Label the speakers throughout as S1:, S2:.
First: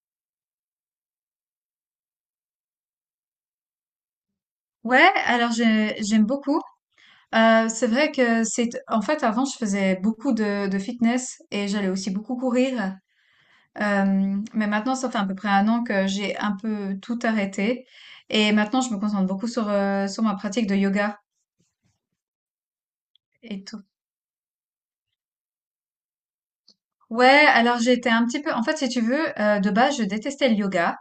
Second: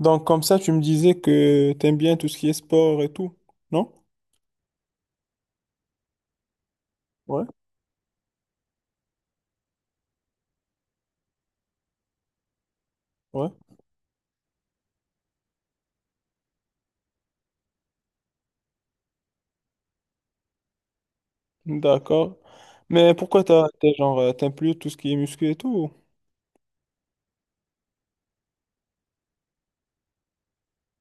S1: Donc, comme ça, tu me disais que t'aimes bien tout ce qui est sport et tout, non?
S2: Ouais, alors j'aime beaucoup.
S1: Ouais,
S2: C'est vrai que c'est en fait avant je faisais beaucoup de fitness et j'allais aussi beaucoup courir.
S1: ouais,
S2: Mais maintenant ça fait à peu près un an que j'ai un peu tout arrêté et maintenant je me concentre beaucoup sur sur ma pratique de yoga
S1: d'accord. Mais pourquoi
S2: et tout.
S1: t'es genre, t'aimes plus tout ce qui est muscu et tout?
S2: Ouais, alors j'étais un petit peu en fait si tu veux de base je détestais le yoga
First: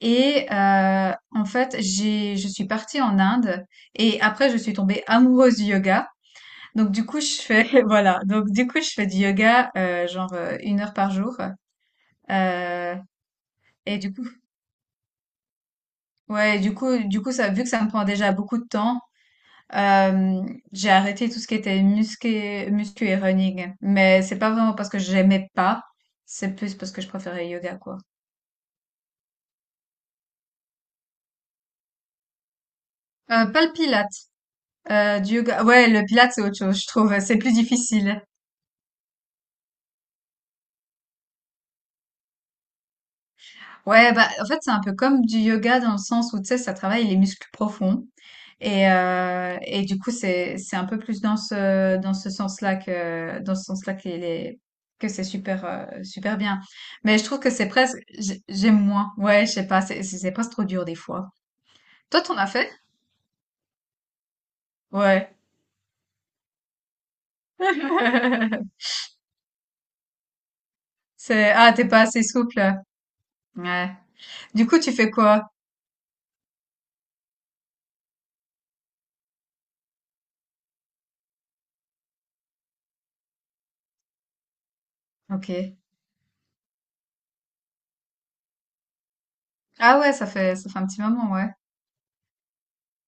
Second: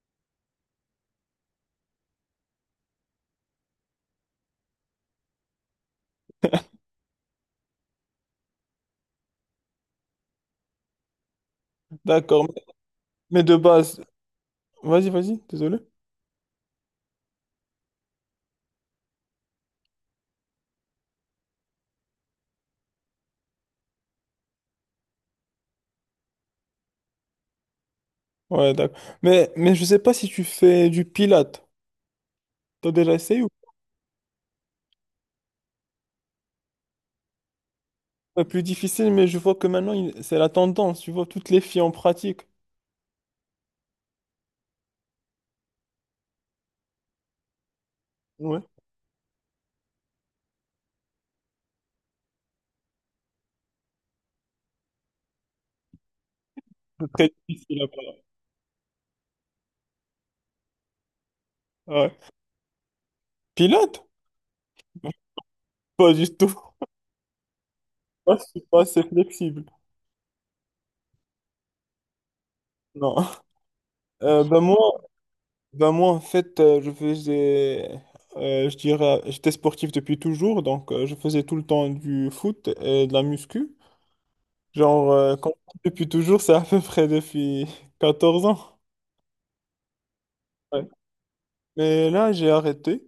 S2: et en fait j'ai je suis partie en Inde et après je suis tombée amoureuse du yoga. Donc du coup je fais voilà donc du coup je fais du yoga genre une heure par jour.
S1: D'accord,
S2: Euh,
S1: mais de
S2: et
S1: base,
S2: du coup
S1: vas-y, vas-y, désolé.
S2: ouais du coup ça vu que ça me prend déjà beaucoup de temps, euh, j'ai arrêté tout ce qui était muscu et running, mais c'est pas vraiment parce que j'aimais pas, c'est plus parce que je préférais yoga quoi.
S1: Ouais, d'accord. Mais je sais pas si tu fais du pilates. T'as déjà essayé ou
S2: Pas le pilate, du yoga ouais, le pilate c'est autre chose, je trouve c'est plus difficile.
S1: pas plus difficile, mais je vois que maintenant, c'est la tendance. Tu vois, toutes les filles en pratiquent.
S2: Ouais, bah, en fait, c'est un peu comme du yoga dans le sens où, tu sais, ça travaille les muscles profonds.
S1: Ouais,
S2: Et du coup, c'est un peu plus dans dans ce sens-là que, dans ce sens-là que les que c'est super, super bien.
S1: c'est
S2: Mais je
S1: très
S2: trouve que c'est
S1: difficile à
S2: presque,
S1: part.
S2: j'aime moins. Ouais, je sais pas, c'est presque trop dur des fois.
S1: Ouais.
S2: Toi, t'en as fait?
S1: Pilates?
S2: Ouais.
S1: Pas du tout. Moi, je suis pas assez flexible.
S2: C'est, ah, t'es pas assez souple.
S1: Non.
S2: Ouais.
S1: Euh, ben
S2: Du
S1: moi,
S2: coup, tu fais quoi?
S1: Ben moi, en fait, je faisais, je dirais, j'étais sportif depuis toujours, donc je faisais tout le temps du foot et de la muscu. Genre,
S2: Ok.
S1: depuis toujours, c'est à peu près depuis 14 ans.
S2: Ah ouais, ça fait
S1: Ouais.
S2: un petit moment, ouais.
S1: Mais là, j'ai arrêté.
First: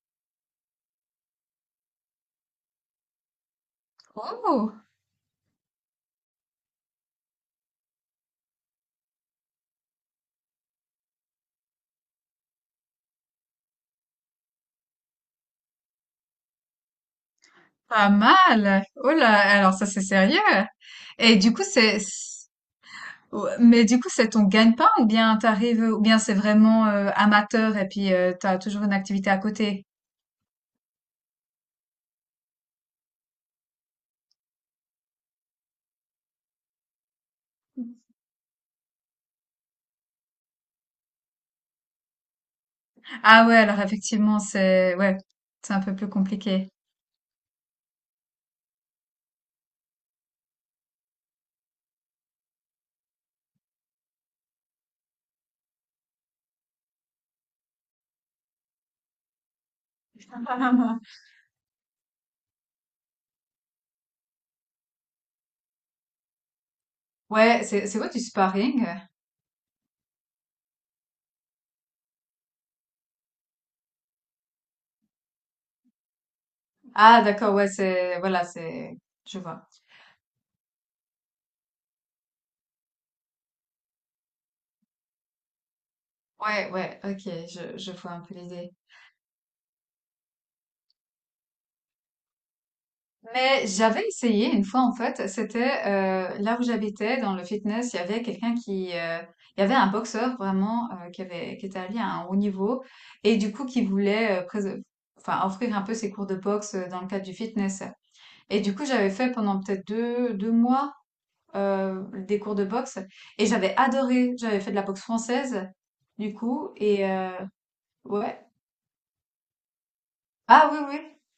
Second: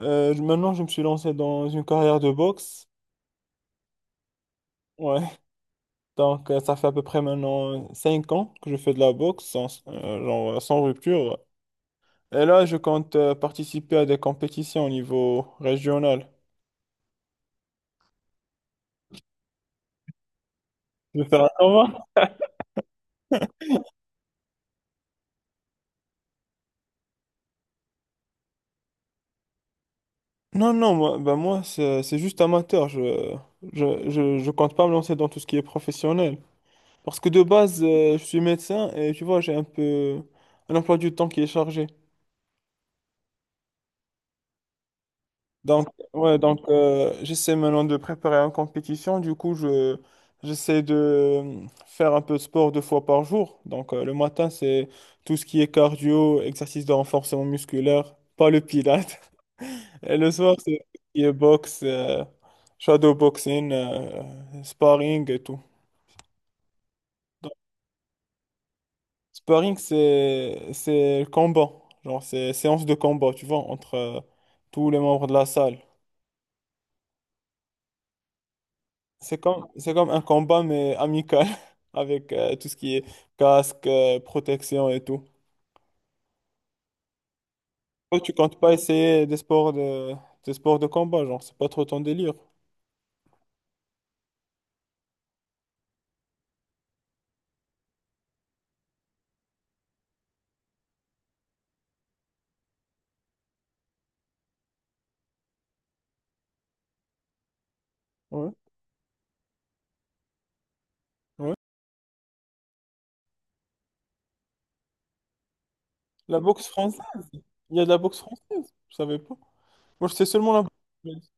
S1: Maintenant, je me suis lancé dans une carrière de boxe.
S2: Oh!
S1: Ouais, donc ça fait à peu près maintenant 5 ans que je fais de la boxe, sans, genre sans rupture. Et là, je compte participer à des compétitions au niveau régional.
S2: Pas mal. Oh là, alors ça c'est sérieux.
S1: Je vais
S2: Et
S1: faire un
S2: du coup
S1: combat.
S2: ouais, mais du coup c'est ton gagne-pain ou bien t'arrives, ou bien c'est vraiment amateur et puis t'as toujours une activité à côté.
S1: Non, non, moi, bah moi c'est juste amateur. Je compte pas me lancer dans tout ce qui est professionnel. Parce que de base, je suis médecin et tu vois, j'ai un peu un emploi du temps qui est chargé.
S2: Ah ouais, alors effectivement ouais, c'est un
S1: Donc,
S2: peu plus
S1: ouais, donc
S2: compliqué.
S1: j'essaie maintenant de préparer une compétition. Du coup, j'essaie de faire un peu de sport 2 fois par jour. Donc, le matin, c'est tout ce qui est cardio, exercice de renforcement musculaire, pas le pilates. Et le soir, c'est tout ce qui est boxe, shadow boxing, sparring et tout. Donc,
S2: Ouais, c'est quoi du sparring?
S1: sparring, c'est le combat, genre c'est séance de combat, tu vois, entre tous les membres de la salle.
S2: Ah d'accord, ouais voilà c'est,
S1: C'est
S2: je
S1: comme
S2: vois.
S1: c'est comme un combat mais amical avec tout ce qui est casque, protection et tout.
S2: Ouais ouais, ok, je vois
S1: Toi,
S2: un
S1: tu
S2: peu
S1: comptes pas
S2: l'idée.
S1: essayer des sports de combat, genre, c'est pas trop ton délire.
S2: Mais j'avais essayé une fois en fait, c'était là où j'habitais dans le fitness, il y avait quelqu'un qui, il y avait un boxeur vraiment qui avait, qui était allé à un haut niveau et du coup qui voulait enfin offrir un peu ses cours de boxe dans le cadre du fitness.
S1: Ouais,
S2: Et du coup j'avais fait pendant peut-être deux mois,
S1: ouais.
S2: des cours de boxe et j'avais adoré. J'avais fait de la boxe française du
S1: La boxe
S2: coup
S1: française,
S2: et
S1: il y a de la boxe
S2: ouais,
S1: française, je savais pas. Moi, je sais seulement la
S2: ah
S1: boxe
S2: oui oui,
S1: anglaise.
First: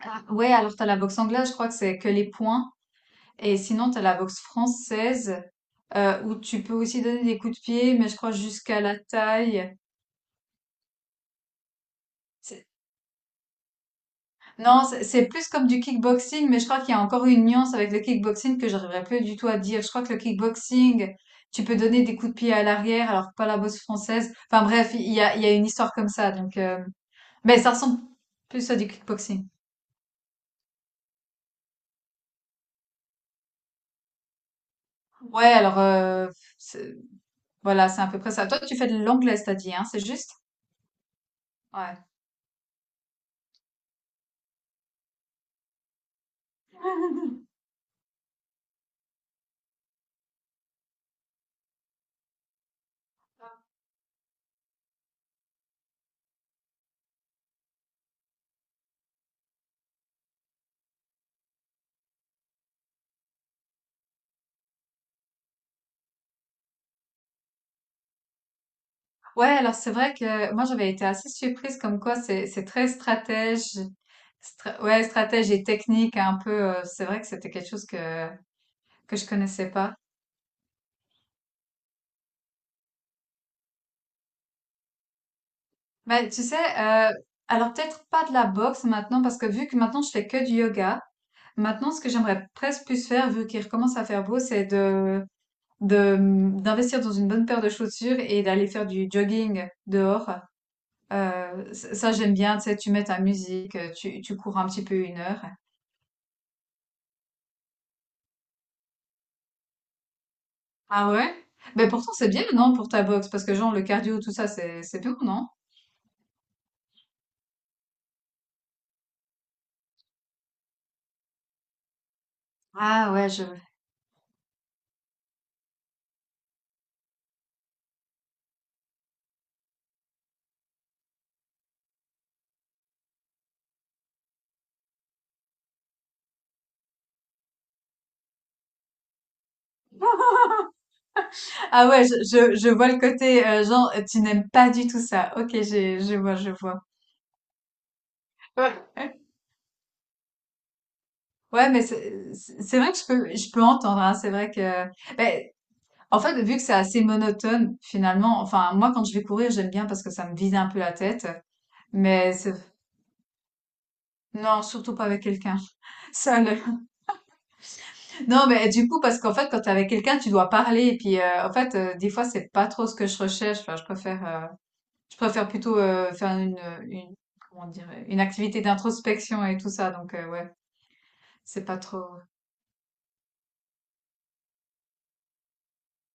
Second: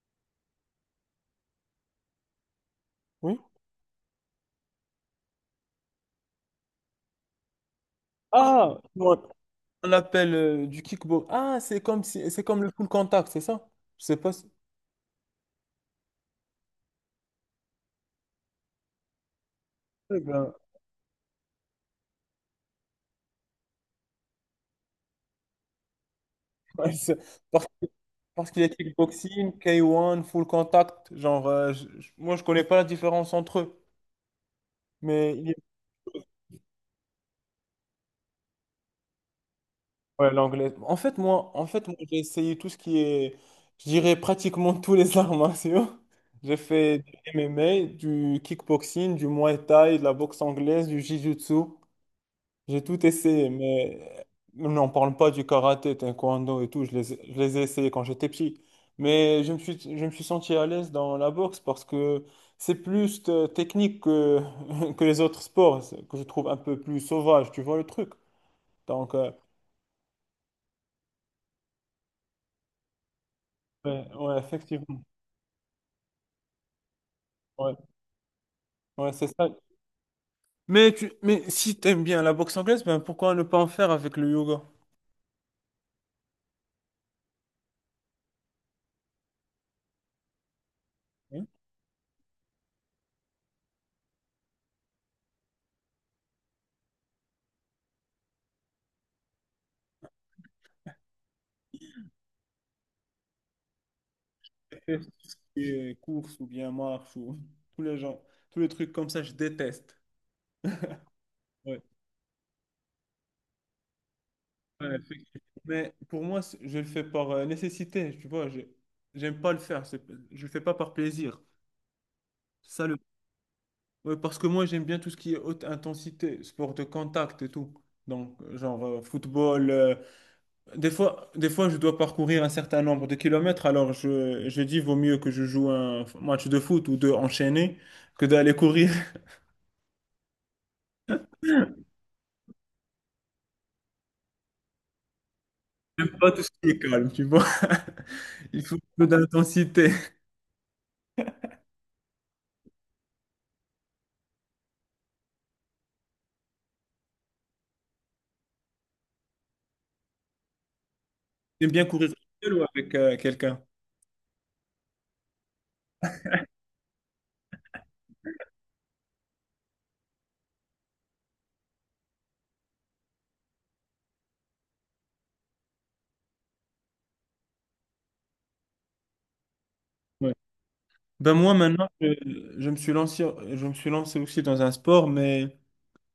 S2: ah, ouais alors t'as la boxe anglaise, je crois que c'est que les points.
S1: Oui.
S2: Et sinon, tu as la boxe française où tu peux aussi donner des coups de pied, mais je crois
S1: Ah,
S2: jusqu'à la
S1: ouais.
S2: taille.
S1: On appelle du kickbox. Ah, c'est comme si, c'est comme
S2: C'est-
S1: le full contact, c'est ça? Je sais pas si.
S2: Non, c'est plus comme du kickboxing, mais je crois qu'il y a encore une nuance avec le kickboxing que j'arriverai plus du tout à dire. Je crois que le
S1: Eh ben,
S2: kickboxing, tu peux donner des coups de pied à l'arrière, alors que pas la boxe française. Enfin bref, il y a une histoire comme ça. Donc,
S1: ouais,
S2: mais
S1: parce
S2: ça
S1: que-
S2: ressemble
S1: parce qu'il y a
S2: plus à du kickboxing.
S1: kickboxing, K1, full contact. Genre, moi, je connais pas la différence entre eux. Mais
S2: Ouais,
S1: il y a-
S2: alors c'est- voilà, c'est à peu près ça. Toi, tu fais de l'anglais, t'as dit, hein, c'est
S1: ouais,
S2: juste?
S1: l'anglais. En fait, moi,
S2: Ouais.
S1: j'ai essayé tout ce qui est, je dirais pratiquement tous les arts martiaux. J'ai fait du MMA, du kickboxing, du Muay Thai, de la boxe anglaise, du Jiu-Jitsu. J'ai tout essayé, mais n'en parle pas du karaté, taekwondo et tout. Je les ai essayés quand j'étais petit. Mais je me suis senti à l'aise dans la boxe parce que c'est plus technique que, que les autres sports, que je trouve un peu plus sauvage. Tu vois le truc? Donc,
S2: Ouais, alors c'est vrai que moi j'avais été assez surprise comme quoi c'est très stratège,
S1: ouais, ouais, effectivement.
S2: ouais stratège et technique un peu. C'est vrai que c'était quelque
S1: Ouais,
S2: chose que
S1: ouais,
S2: je
S1: c'est ça.
S2: connaissais pas.
S1: Mais si tu aimes bien la boxe anglaise, ben pourquoi ne pas en faire avec le yoga?
S2: Mais tu sais, alors peut-être pas de la boxe maintenant parce que vu que maintenant je fais que du yoga,
S1: Hein.
S2: maintenant ce que j'aimerais presque plus faire vu qu'il recommence à faire beau, c'est de d'investir dans une bonne paire de chaussures et d'aller faire du jogging dehors. J'aime bien, tu sais, tu mets ta musique, tu cours un petit peu une
S1: Tout ce
S2: heure.
S1: qui est course ou bien marche ou tous les gens, tous les trucs comme ça, je déteste.
S2: Ah ouais?
S1: Ouais.
S2: Mais pourtant, c'est bien, non, pour ta boxe? Parce que genre, le cardio, tout ça,
S1: Ouais,
S2: c'est bien,
S1: effectivement.
S2: non?
S1: Mais pour moi, je le fais par nécessité, tu vois. J'aime pas le faire. Je le fais pas par plaisir. Ça le...
S2: Ah ouais, je...
S1: ouais, parce que moi, j'aime bien tout ce qui est haute intensité, sport de contact et tout. Donc, genre football. Des fois, je dois parcourir un certain nombre de kilomètres. Alors, je dis, vaut mieux que je joue un match de foot ou deux enchaînés que d'aller courir.
S2: Ah ouais, je vois le côté, genre, tu n'aimes pas du tout ça. Ok, je
S1: J'aime pas
S2: vois,
S1: tout ce
S2: je
S1: qui est
S2: vois.
S1: calme, tu vois. Il
S2: Ouais.
S1: faut un peu d'intensité.
S2: Ouais, mais c'est vrai que je peux entendre, hein, c'est vrai que... ben, en fait, vu que c'est assez monotone, finalement, enfin, moi, quand je vais courir, j'aime bien parce que ça me vide un peu la tête.
S1: J'aime bien courir
S2: Mais c'est-
S1: seul ou avec quelqu'un.
S2: non, surtout pas avec quelqu'un. Seul, non, mais du coup, parce qu'en fait, quand t'es avec quelqu'un, tu dois parler. Et puis, en fait, des fois, c'est pas trop ce que je recherche. Enfin, je préfère plutôt faire une, comment dire, une activité d'introspection et tout ça. Donc,
S1: Ouais.
S2: ouais,
S1: Ben moi
S2: c'est pas
S1: maintenant,
S2: trop.
S1: je me suis lancé, je me suis lancé aussi dans un sport, mais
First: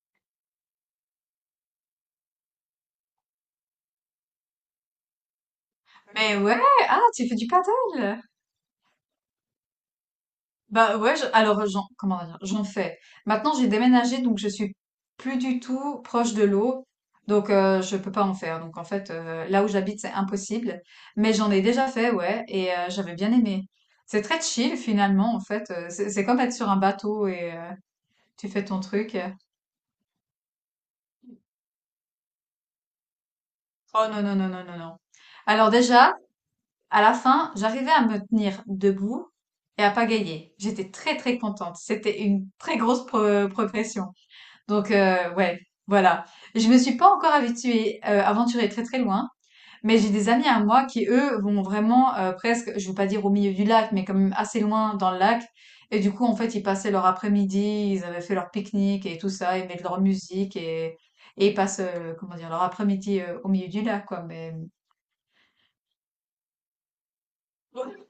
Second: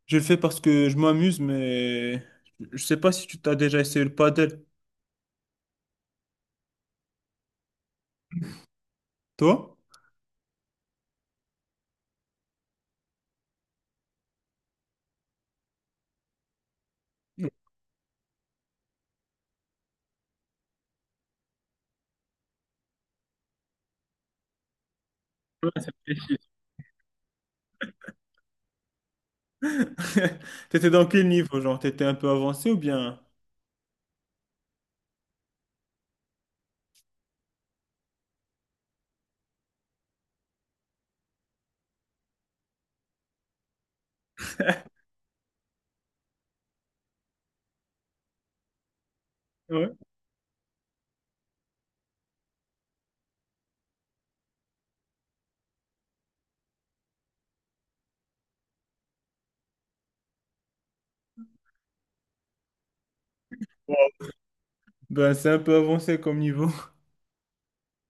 S1: je le fais parce que je m'amuse, mais je sais pas si tu t'as déjà essayé le padel,
S2: Mais ouais, ah, tu fais du paddle!
S1: toi?
S2: Bah ouais, alors comment dire, j'en fais. Maintenant, j'ai déménagé, donc je suis plus du tout proche de l'eau, donc je peux pas en faire. Donc en fait, là où j'habite, c'est impossible. Mais j'en ai déjà fait, ouais, et j'avais bien aimé. C'est très chill finalement, en
S1: Ouais,
S2: fait.
S1: ça me fait
S2: C'est
S1: chier.
S2: comme être sur un bateau et tu fais ton truc.
S1: T'étais dans quel niveau? Genre, t'étais un peu avancé ou bien?
S2: Oh non, non, non, non, non, non. Alors déjà, à la fin, j'arrivais à me tenir debout et à pagayer. J'étais très très contente. C'était une très grosse progression. Donc ouais, voilà. Je me suis pas encore aventurée très, très loin,
S1: Ouais.
S2: mais j'ai des amis à moi qui, eux, vont vraiment, presque, je veux pas dire au milieu du lac, mais quand même assez loin dans le lac et du coup, en fait, ils passaient leur après-midi, ils avaient fait leur pique-nique et tout ça, ils mettent leur musique et ils passent, comment dire? Leur après-midi, au milieu du lac, quoi, mais
S1: Ben c'est un peu avancé comme niveau.
S2: ouais.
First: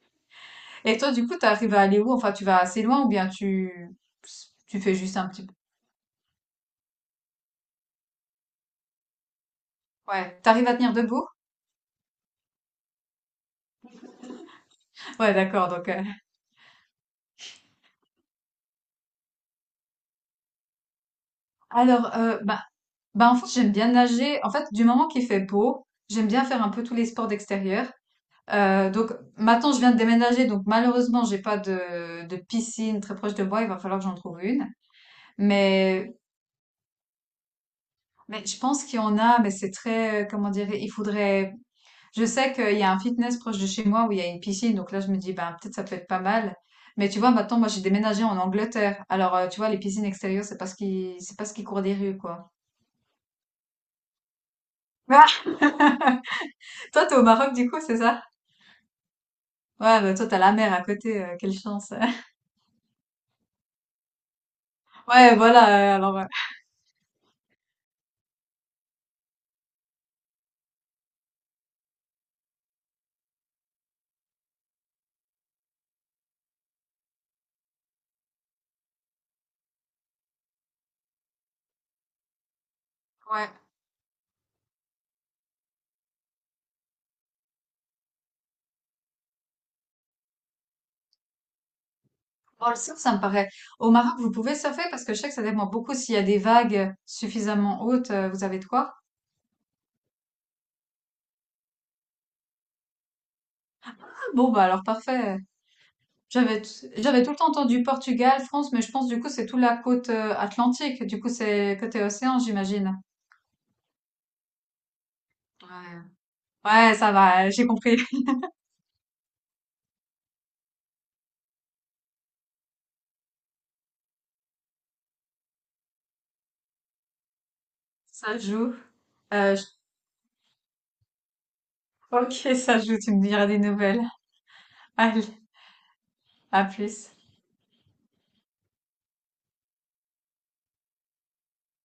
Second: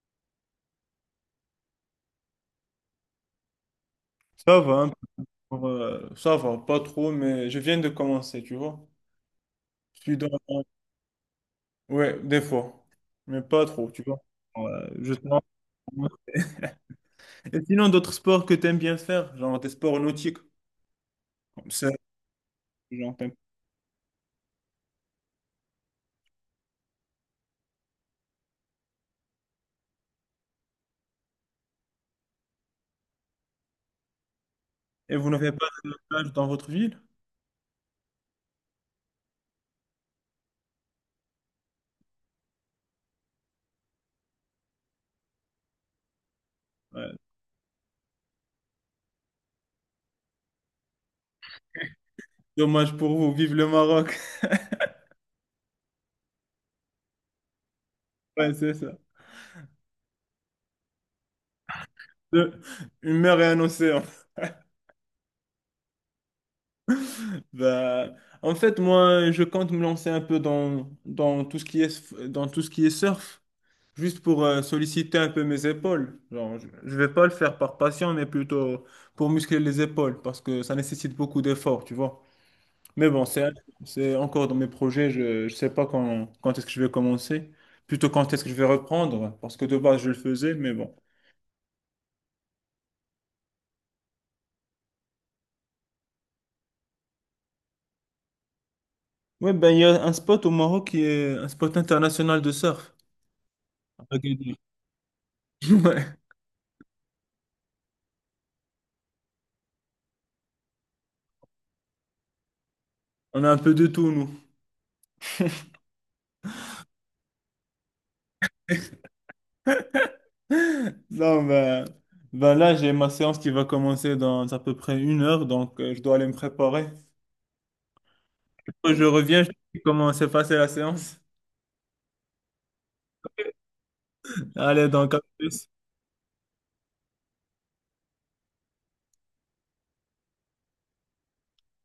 S2: Et toi, du coup, tu arrives à aller où? Enfin, tu vas assez loin ou bien
S1: Ça va,
S2: tu
S1: un
S2: fais juste un petit peu,
S1: peu, Ça va, pas trop, mais je viens de commencer, tu vois. Je suis dans.
S2: ouais, tu arrives à tenir debout?
S1: Ouais, des fois, mais pas trop, tu vois. Ouais, je.
S2: Ouais, d'accord, donc
S1: Et sinon, d'autres sports que tu aimes bien faire, genre des sports nautiques, comme ça,
S2: alors, ben,
S1: genre,
S2: bah, en fait, j'aime bien nager. En fait, du moment qu'il fait beau, j'aime bien faire un peu tous les sports d'extérieur. Donc maintenant, je viens de déménager, donc malheureusement, j'ai pas de piscine très proche de moi. Il va falloir que j'en trouve une.
S1: et vous n'avez pas de
S2: Mais,
S1: plage dans votre ville?
S2: mais je pense qu'il y en a, mais c'est très, comment dire, il faudrait. Je sais qu'il y a un fitness proche de chez moi où il y a une piscine, donc là, je me dis, ben peut-être ça peut être pas mal. Mais
S1: Ouais.
S2: tu vois, maintenant, moi, j'ai déménagé en Angleterre. Alors, tu vois, les piscines extérieures, c'est c'est parce qu'ils courent des rues, quoi.
S1: Dommage pour vous, vive le Maroc.
S2: Toi, t'es au Maroc, du coup, c'est ça?
S1: Ouais, c'est ça.
S2: Ouais, bah, toi, t'as la mer à côté, quelle chance.
S1: Deux- Une mer et un océan.
S2: Ouais, voilà, alors,
S1: Bah, en fait, moi, je compte me lancer un peu dans tout ce qui est surf, juste pour solliciter un peu mes épaules. Genre, je ne vais pas le faire par passion, mais plutôt pour muscler les épaules, parce que ça nécessite beaucoup d'efforts, tu vois. Mais bon, c'est
S2: ouais.
S1: c'est encore dans mes projets. Je ne sais pas quand est-ce que je vais commencer. Plutôt quand est-ce que je vais reprendre. Parce que de base, je le faisais, mais bon.
S2: Bon, le surf, ça me paraît au Maroc, vous pouvez surfer? Parce que je sais que ça dépend beaucoup s'il y a des vagues suffisamment hautes, vous avez de quoi?
S1: Ouais, ben, il y a un spot au Maroc qui est un spot international de surf. À
S2: Ah bon,
S1: Agadir.
S2: bah, alors parfait.
S1: Ouais,
S2: J'avais tout le temps entendu Portugal, France, mais je pense, du coup, c'est toute la côte, atlantique. Du coup, c'est côté océan, j'imagine?
S1: on a un peu de tout, nous.
S2: Ouais. Ouais, ça va, j'ai compris.
S1: Non, ben là, j'ai ma séance qui va commencer dans à peu près 1 heure, donc je dois aller me préparer.
S2: Ça joue.
S1: Quand je reviens, je te
S2: J
S1: dis comment s'est passée la séance.
S2: OK, ça joue, tu me diras des nouvelles.
S1: Allez, donc à
S2: Allez,
S1: plus.
S2: à plus.